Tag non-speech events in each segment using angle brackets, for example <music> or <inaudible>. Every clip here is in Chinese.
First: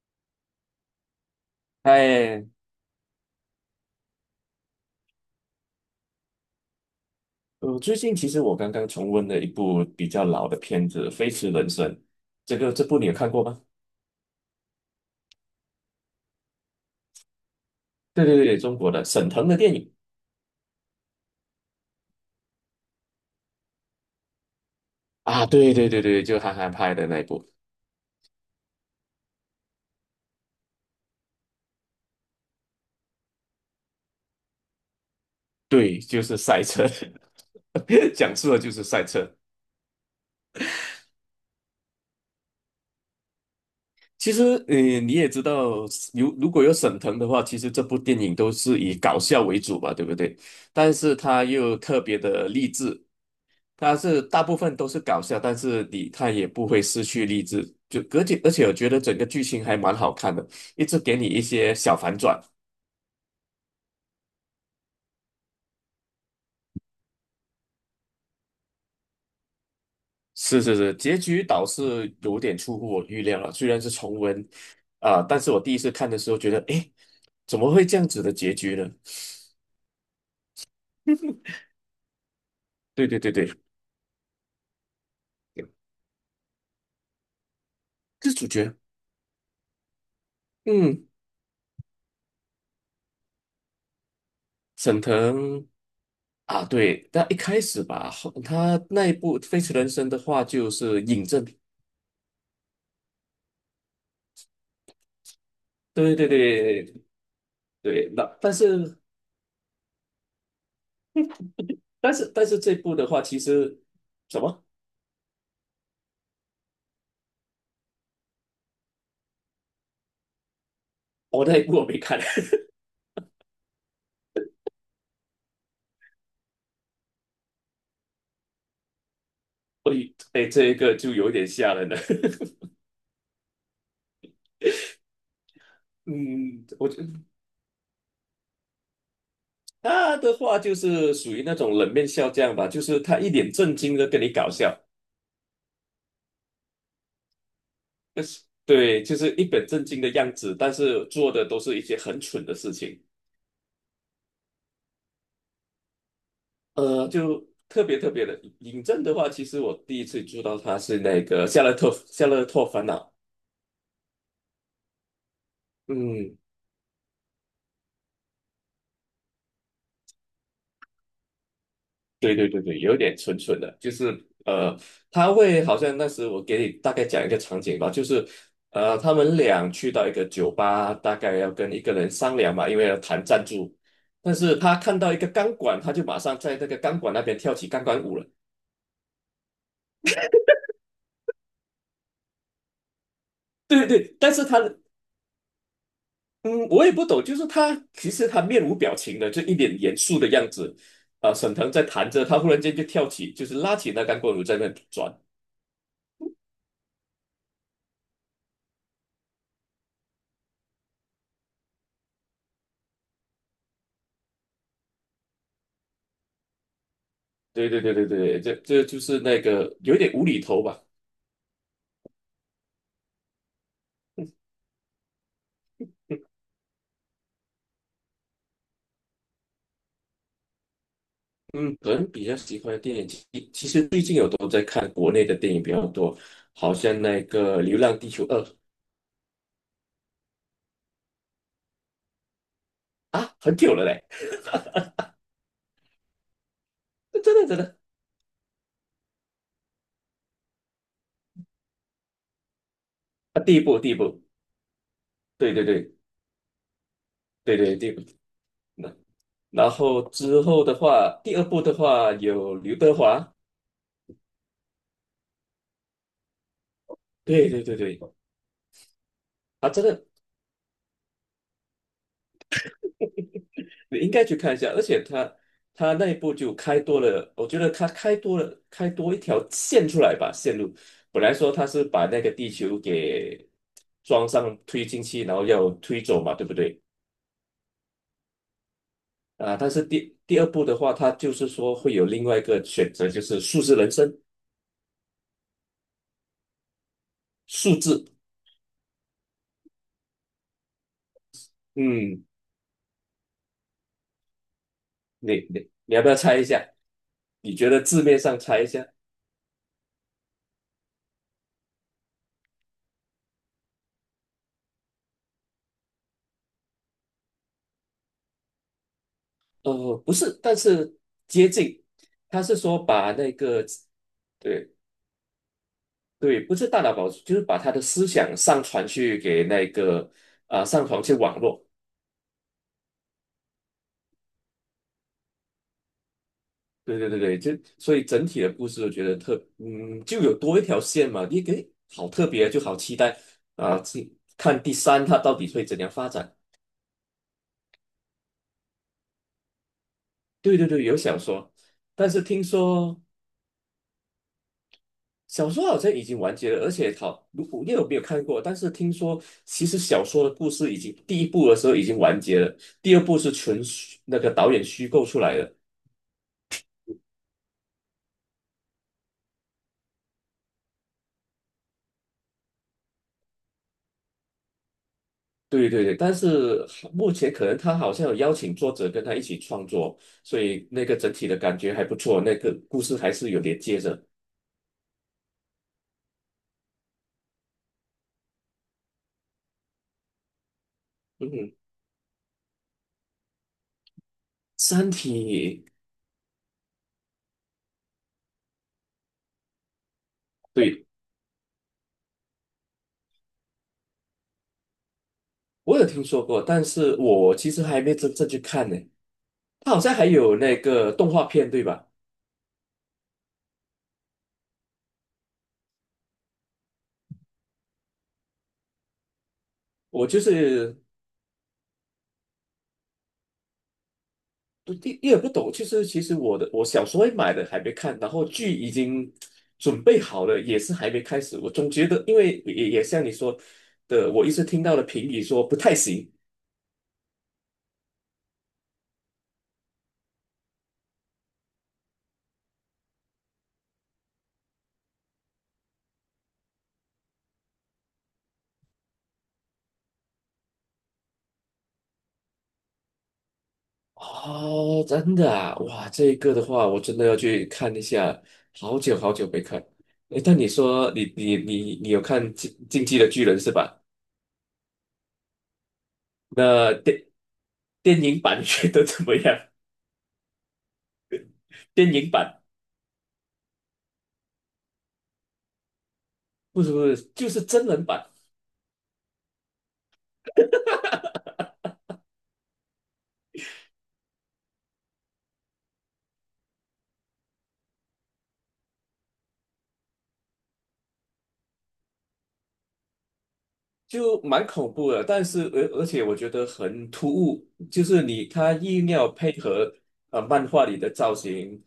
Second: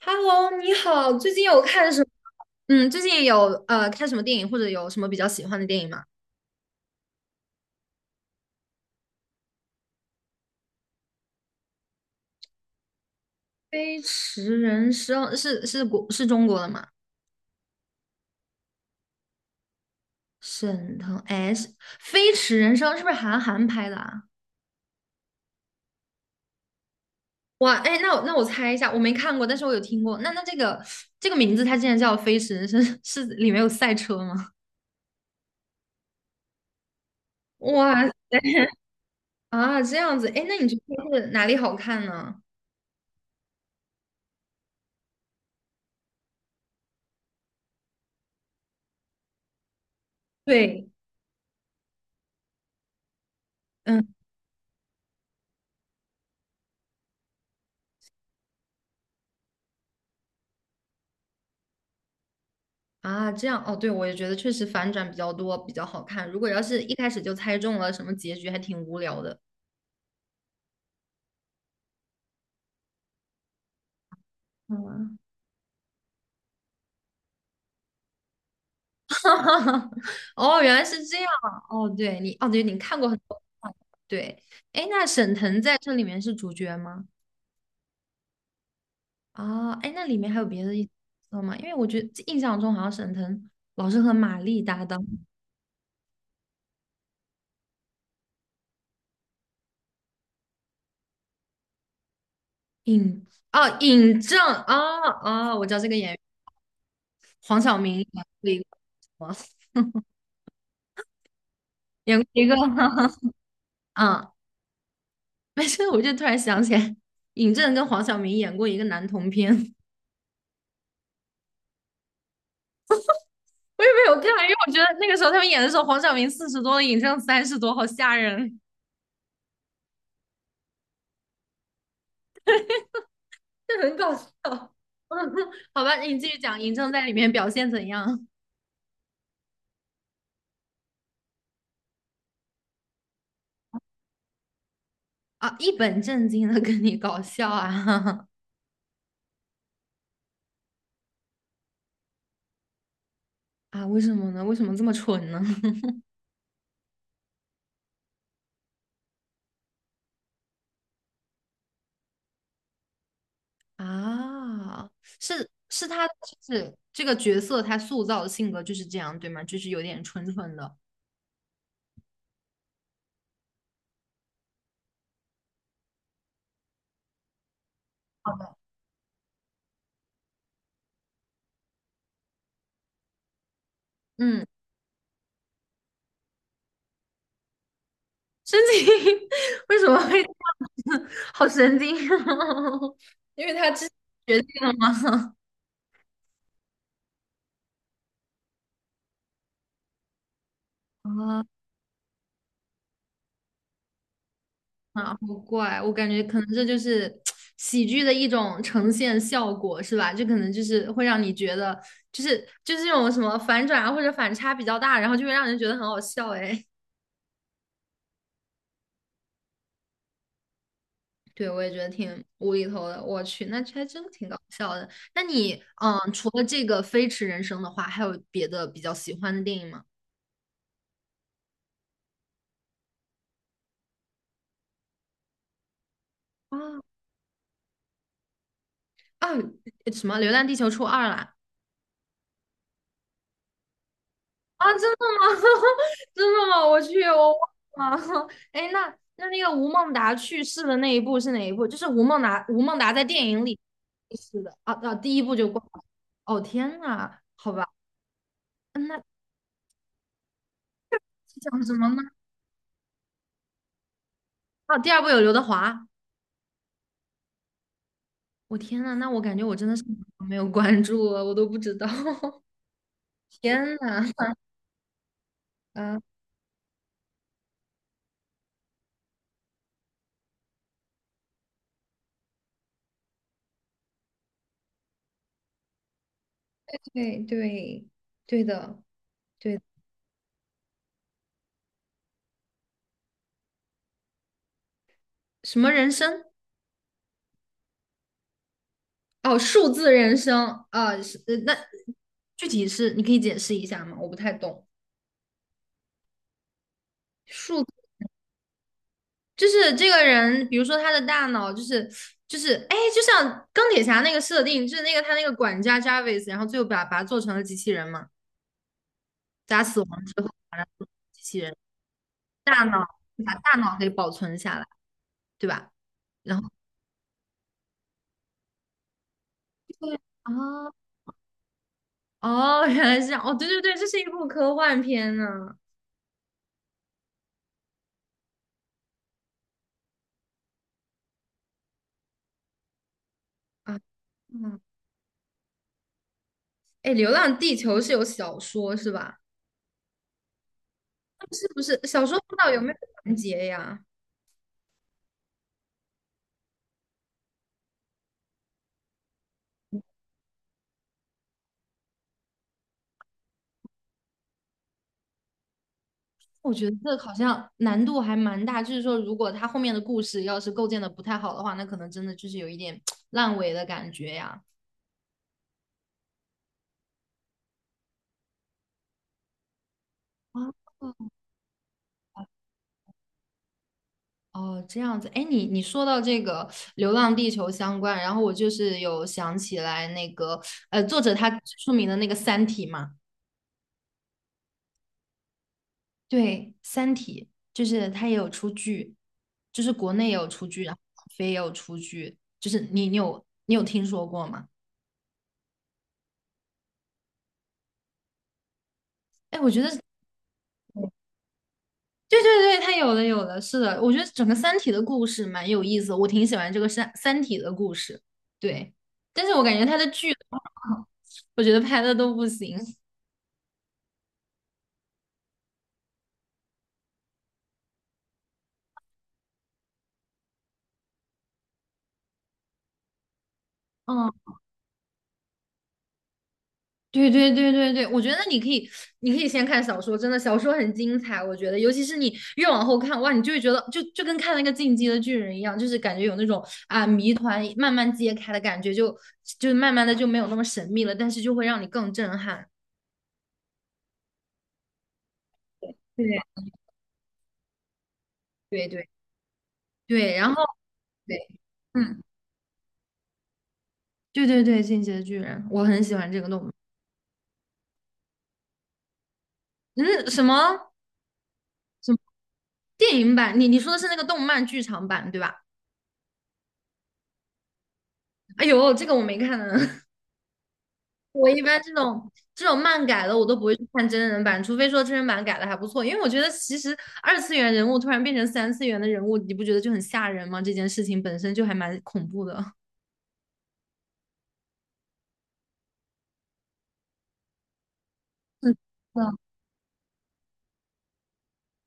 Hello，你好，最近有看什么？哎，嗯，最近有看什么电影，或者有什么比较喜欢的电影吗？我最近其实我刚刚重温了一部比较老的片子《飞驰人生》，这个这部你有看过吗？《飞驰人生》是是国是中国的吗？对对对，中国的沈腾的电影。沈腾，哎，飞驰人生》是不是韩寒拍的啊？啊，对对对对，就韩寒拍的那一部。哇，哎，那我猜一下，我没看过，但是我有听过。那这个名字，它竟然叫《飞驰人生》，是里面有赛车吗？对，就是赛车，<laughs> 哇 <laughs> 塞，讲述的就是赛车。啊，这样子，哎，那你觉得是哪里好看呢？其实，你也知道，如果有沈腾的话，其实这部电影都是以搞笑为主吧，对不对？对，但是他又特别的励志，它嗯。是大部分都是搞笑，但是你看也不会失去励志，就而且我觉得整个剧情还蛮好看的，一直给你一些小反转。啊，这样哦，对，我也觉得确实反转比较多，比较好看。如果要是一开始就猜中了什么结局，还挺无聊的。是是是，结局倒是有点出乎我预料了，虽然是重温，嗯，啊、但是我第一次看的时候觉得，诶，怎么会这样子的结局呢？<laughs> 哦，原来是这样啊。哦，对你，哦，对，你看对过很对对多。对，对，哎，那沈腾在这里面是主角吗？这主角，啊，哎，那里面还有别的角嗯，色吗？因为我觉得印象中好像沈腾老是和马丽搭沈档。腾啊，对，但一开始吧，后他那一部《飞驰人生》的话就是尹正，尹哦，尹正啊啊、哦我知道这个演对员，对对，黄晓明演对，过那但一个是什么？但演过是一但个，是这部的话，其 <laughs> 实嗯 什么？<laughs> 没事，我就突然想起来，尹正跟黄晓明演过一个男同片，<laughs> 我我那一部我没看，也没有看，因为我觉得那个时候他们演的时候，黄晓明40多了，尹正30多，好吓人，<laughs> 所以哎，这一个就有点吓人了。<laughs> 这很搞笑。<laughs> 嗯，好吧，<laughs> 你继续讲，嗯，尹我正觉在里得面表现怎样他的话就是属于那种冷面笑匠吧，就是他一脸正经的跟你搞笑，啊？一本正经的跟你搞笑啊 对，就是一本正经的样子，但是做的都是一些很蠢的事情。<laughs> 啊？为什么呢？为什么这么蠢呢？就特别特别的尹正的话，其实我第一次知道他是那个《夏洛特烦恼》。<laughs> 啊，是他就嗯，是这个角色他塑造的性格就是这样，对吗？就是有点蠢蠢的，对对对对，有点蠢蠢的，就是呃，他会好像那时我给你大概讲一个场景吧，就是他们俩去到一个酒吧，大概要跟一个人商量嘛，因为要谈赞助，但嗯。是他看到一个钢管，他就马上在那个钢管那边跳起钢管舞了。神经 <laughs> 为什么会这样子？<laughs> 好神经哦！<laughs> 因为他对之前对对，但决是他定了的吗？嗯，我也不懂，就是他其实他面无表情的，就一脸严肃的样子。啊，啊沈腾在弹着，他忽然间就跳起，就是拉起那钢管舞在那转。啊，好怪！我感觉可能这就是喜剧的一种呈现效果，是吧？就可能就是会让你觉得，就是这种什么反转啊，或者反差比较大，然后就会让人觉得很好笑。哎，对对对对对，这就是那个有一点无厘头吧。<laughs> 对，我也觉得挺无厘头的。我去，那还真挺搞笑的。那你，嗯，除了这个《飞驰人生》的话，还有别的比较喜欢的电影吗？嗯，个人比较喜欢的电影，其实最近有都在看国内的电影比较多，好啊。像那个《流浪地球二》啊，什么《流浪地球》出二了啊，很久了嘞，啊，真的吗？<laughs> 真的吗？我去，真我的真的忘了。<laughs> 哎，那那个吴孟达去世的那一部是哪一部？就是吴孟达，吴孟达在电啊，影第里一部第一去部，世的啊啊，第一部就对挂对了。对哦天呐，好对吧，对第一部，嗯那那然后之后的话，第是二讲部的什么呢？话有刘德华，啊，第二部有刘德华。对对对对，我天呐，那我感觉我真啊，的是真的没有关注了，我都不知道。<laughs> 天你呐，应该去看一下，而且他他啊，那一步就开多了，我觉得他开多了，开多一条线出来吧，线路。本来说他是把那个地球给装上推进器，然后要推走嘛，对不对？对对对的，啊，对但是第二步的话，他就是说会有另外一个选择，就是数字人生，什么人生？数字。哦，数字人生啊，是那嗯，具体是你可以解释一下吗？我不太懂。你要不要猜一下？你数觉得字面上猜一下？就是这个人，比如说他的大脑就是哎，就像钢铁侠那个设定，就是那个他那个管家 Jarvis，然后最后把他做成了机器人嘛，在他死呃，亡不之后是，但把他做成是机器接人，近。他是大说脑把那把大个。脑给保存下来，对。对吧？然对，后不是大脑保存，就是把他的思想上传去给那对个啊，啊、上传去网络。哦，原来是这样，哦，对对对，这是一部科幻片呢。对对对对，就所以整体的故事，我觉得特嗯，就有多一条线嘛，你给好特别，就好期待啊，啊，去嗯，看第三它到底会怎样发展。哎，《流浪地球》是有小说是吧？对对对，有小是说，不是小但说是不知听道有没有说完结呀？小说好像已经完结了，而且好，如果你有没有看过，但是听说其实小说的故事已经第一部的时候已经完结了，第二部是纯虚那个导演虚构出来的。我觉得这好像难度还蛮大，就是说，如果他后面的故事要是构建的不太好的话，那可能真的就是有一点烂尾的感觉呀。对对对，但是目前可能他好像有邀请作者跟他一起创作，所哦以那个整体的感觉还不错，那个故事还是有连接着。哦，这样子，哎，你说到这个《流浪地球》相关，然后我就是有想起来那个，作者他嗯最哼，出名的那个《三体》嘛，《三体》对，《三体》就是他也有出剧，就是国内也有出剧，然后对网飞也有出剧，就是你有听说过吗？我有听说过，但是我其实还没真正去看呢。哎，我觉得他好像还有那个动画片，对吧？对对对，它有的有的，是的，我觉得整个《三体》的故事蛮有意思的，我挺喜欢这个《三体》的故事。对，但是我感觉它的我剧，就是我觉得拍的都不行。不第一也不懂，就是其实我的我小时候会买的还没看，然后剧已经准备好了，也是还没开始。我总觉得，因为也像你说的，嗯，我一直听到了评语说不太行。对对对对对，我觉得你可以，你可以先看小说，真的小说很精彩，我觉得，尤其是你越往后看，哇，你就会觉得就跟看那个《进击的巨人》一样，就是感觉有那种啊谜团慢慢揭开的感觉，就慢慢的就没有那么神秘了，但是就会让你更震撼。哦，真的啊，哇，这个对的话，我真的要去看一下，对好对久好久没看。对，诶，然但后你说你对。你你你有嗯。看《进击的巨人》是吧？对对对，《进击的巨人》，我很喜欢这个动漫。那电影版觉得怎么样？嗯，什么 <laughs> 什电么影版电影版？你你说的是那个动漫剧场版对吧？不是不是，就是真人版。哎呦，这个我没看呢。<laughs> 我一般这种漫改的，我都不会去看真人版，除非说真人版改的还不错。因为我觉得其实二次元人物突然变成三次元的人物，你不觉得就很吓人吗？这件事情本身就还蛮恐怖的。就蛮恐怖的，但是而且我觉得很突兀，就是你 <laughs> 他是硬要的。配合呃漫画里的造型，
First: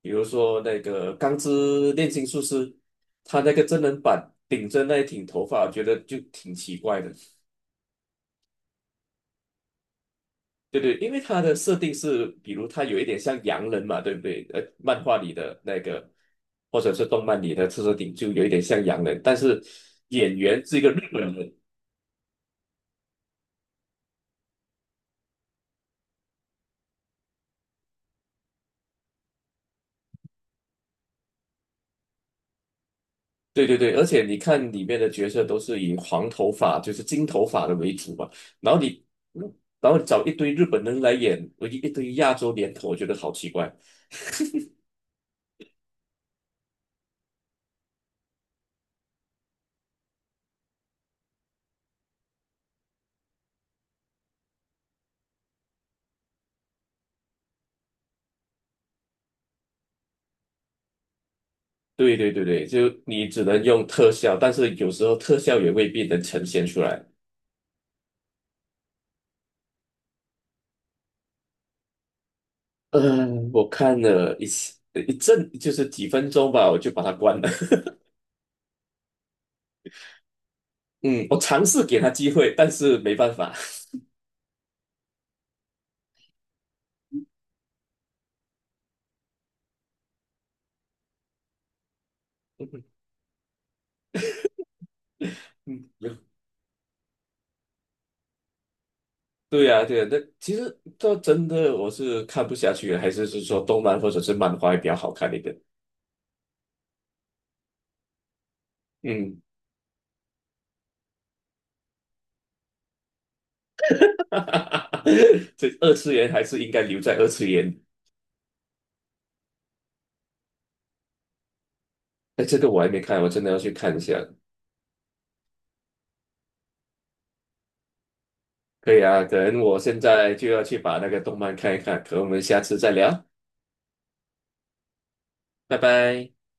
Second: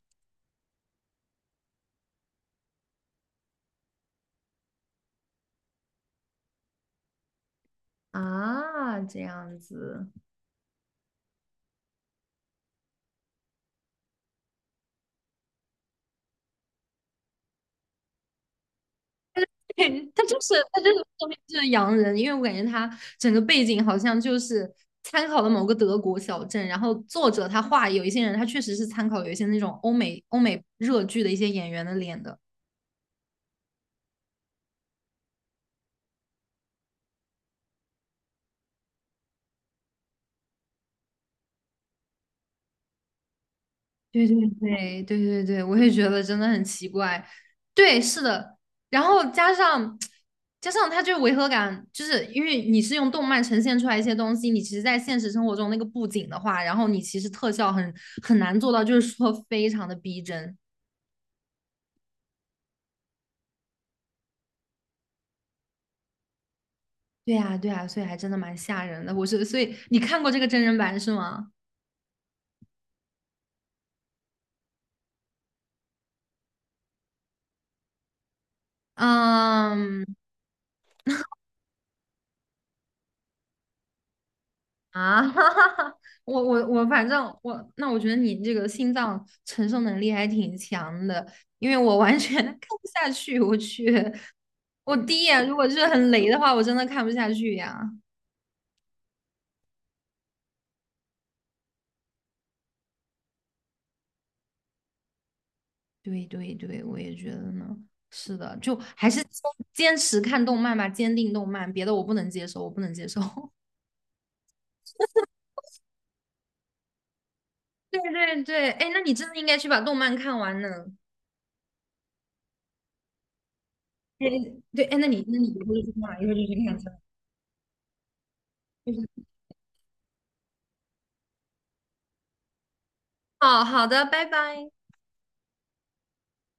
比如说那个《钢之炼金术师》，他那个真人版顶着那一顶头发，我觉得就挺奇怪的。<laughs> 啊，这样子。对对，因为他的设定是，比如他有一点像洋人嘛，对不对？呃，漫画里的那个，或者是动漫里的设顶就有一点像洋人，但是对，他演就是员是他一就个日是后本面人，就是洋人，因为我感觉他整个背景好像就是参考了某个德国小镇，然后作者他画有一些人，他确实是参考有一些那种欧美热剧的一些演员的脸的。对对对，而且你看里面的角色都是以黄头发，就是金头发的为主嘛，然后你，嗯然后找一堆日本人来演，我一堆亚洲脸孔，我觉得好奇怪。对对对对对对，我也觉得真的很奇怪。对，是的，然后加上他这个违和感，就是因为你是用动漫呈现出来一些东西，你其实在现实生活中那个布景的话，然后你其实特效很难做到，就是说非常的逼真。对对对对，就你只能用特效，但是有时候特效也未必能呈现出来。对呀，对呀，所以还真的蛮吓人的。我是，所以你看过这个真人版是吗？嗯，我看了一次一阵，就是几分钟吧，我就把它关了。<laughs> 嗯嗯，我尝试给他机会，但是没办法。啊，<laughs> 我，反正我，那我觉得你这个心脏承受能力还挺强的，因为我完全 <laughs> 看不 <laughs> 下去。我去，我第一眼如果是很嗯，雷的话，我真的看不下去呀。对呀，对呀，那其实这真的我是看不下去的还是是说动漫或者是漫画会比较好看一点。对对对，我也觉得呢。是的，就还是嗯，坚持看动漫吧，坚定动漫，别的我不能接受，我不能接受。<laughs> 这二次元还是应该留在二次元。<laughs> 对对对，哎，那你真的应该去把动漫看完呢。哎，这个我还没看，我真的要去看一下。哎，对，哎，那你一会儿就去干嘛？一会儿就去看去了就可以是，啊，可能我现在就要去把那个动漫看一看，可能我们下次再聊，哦，好的，拜拜。拜拜。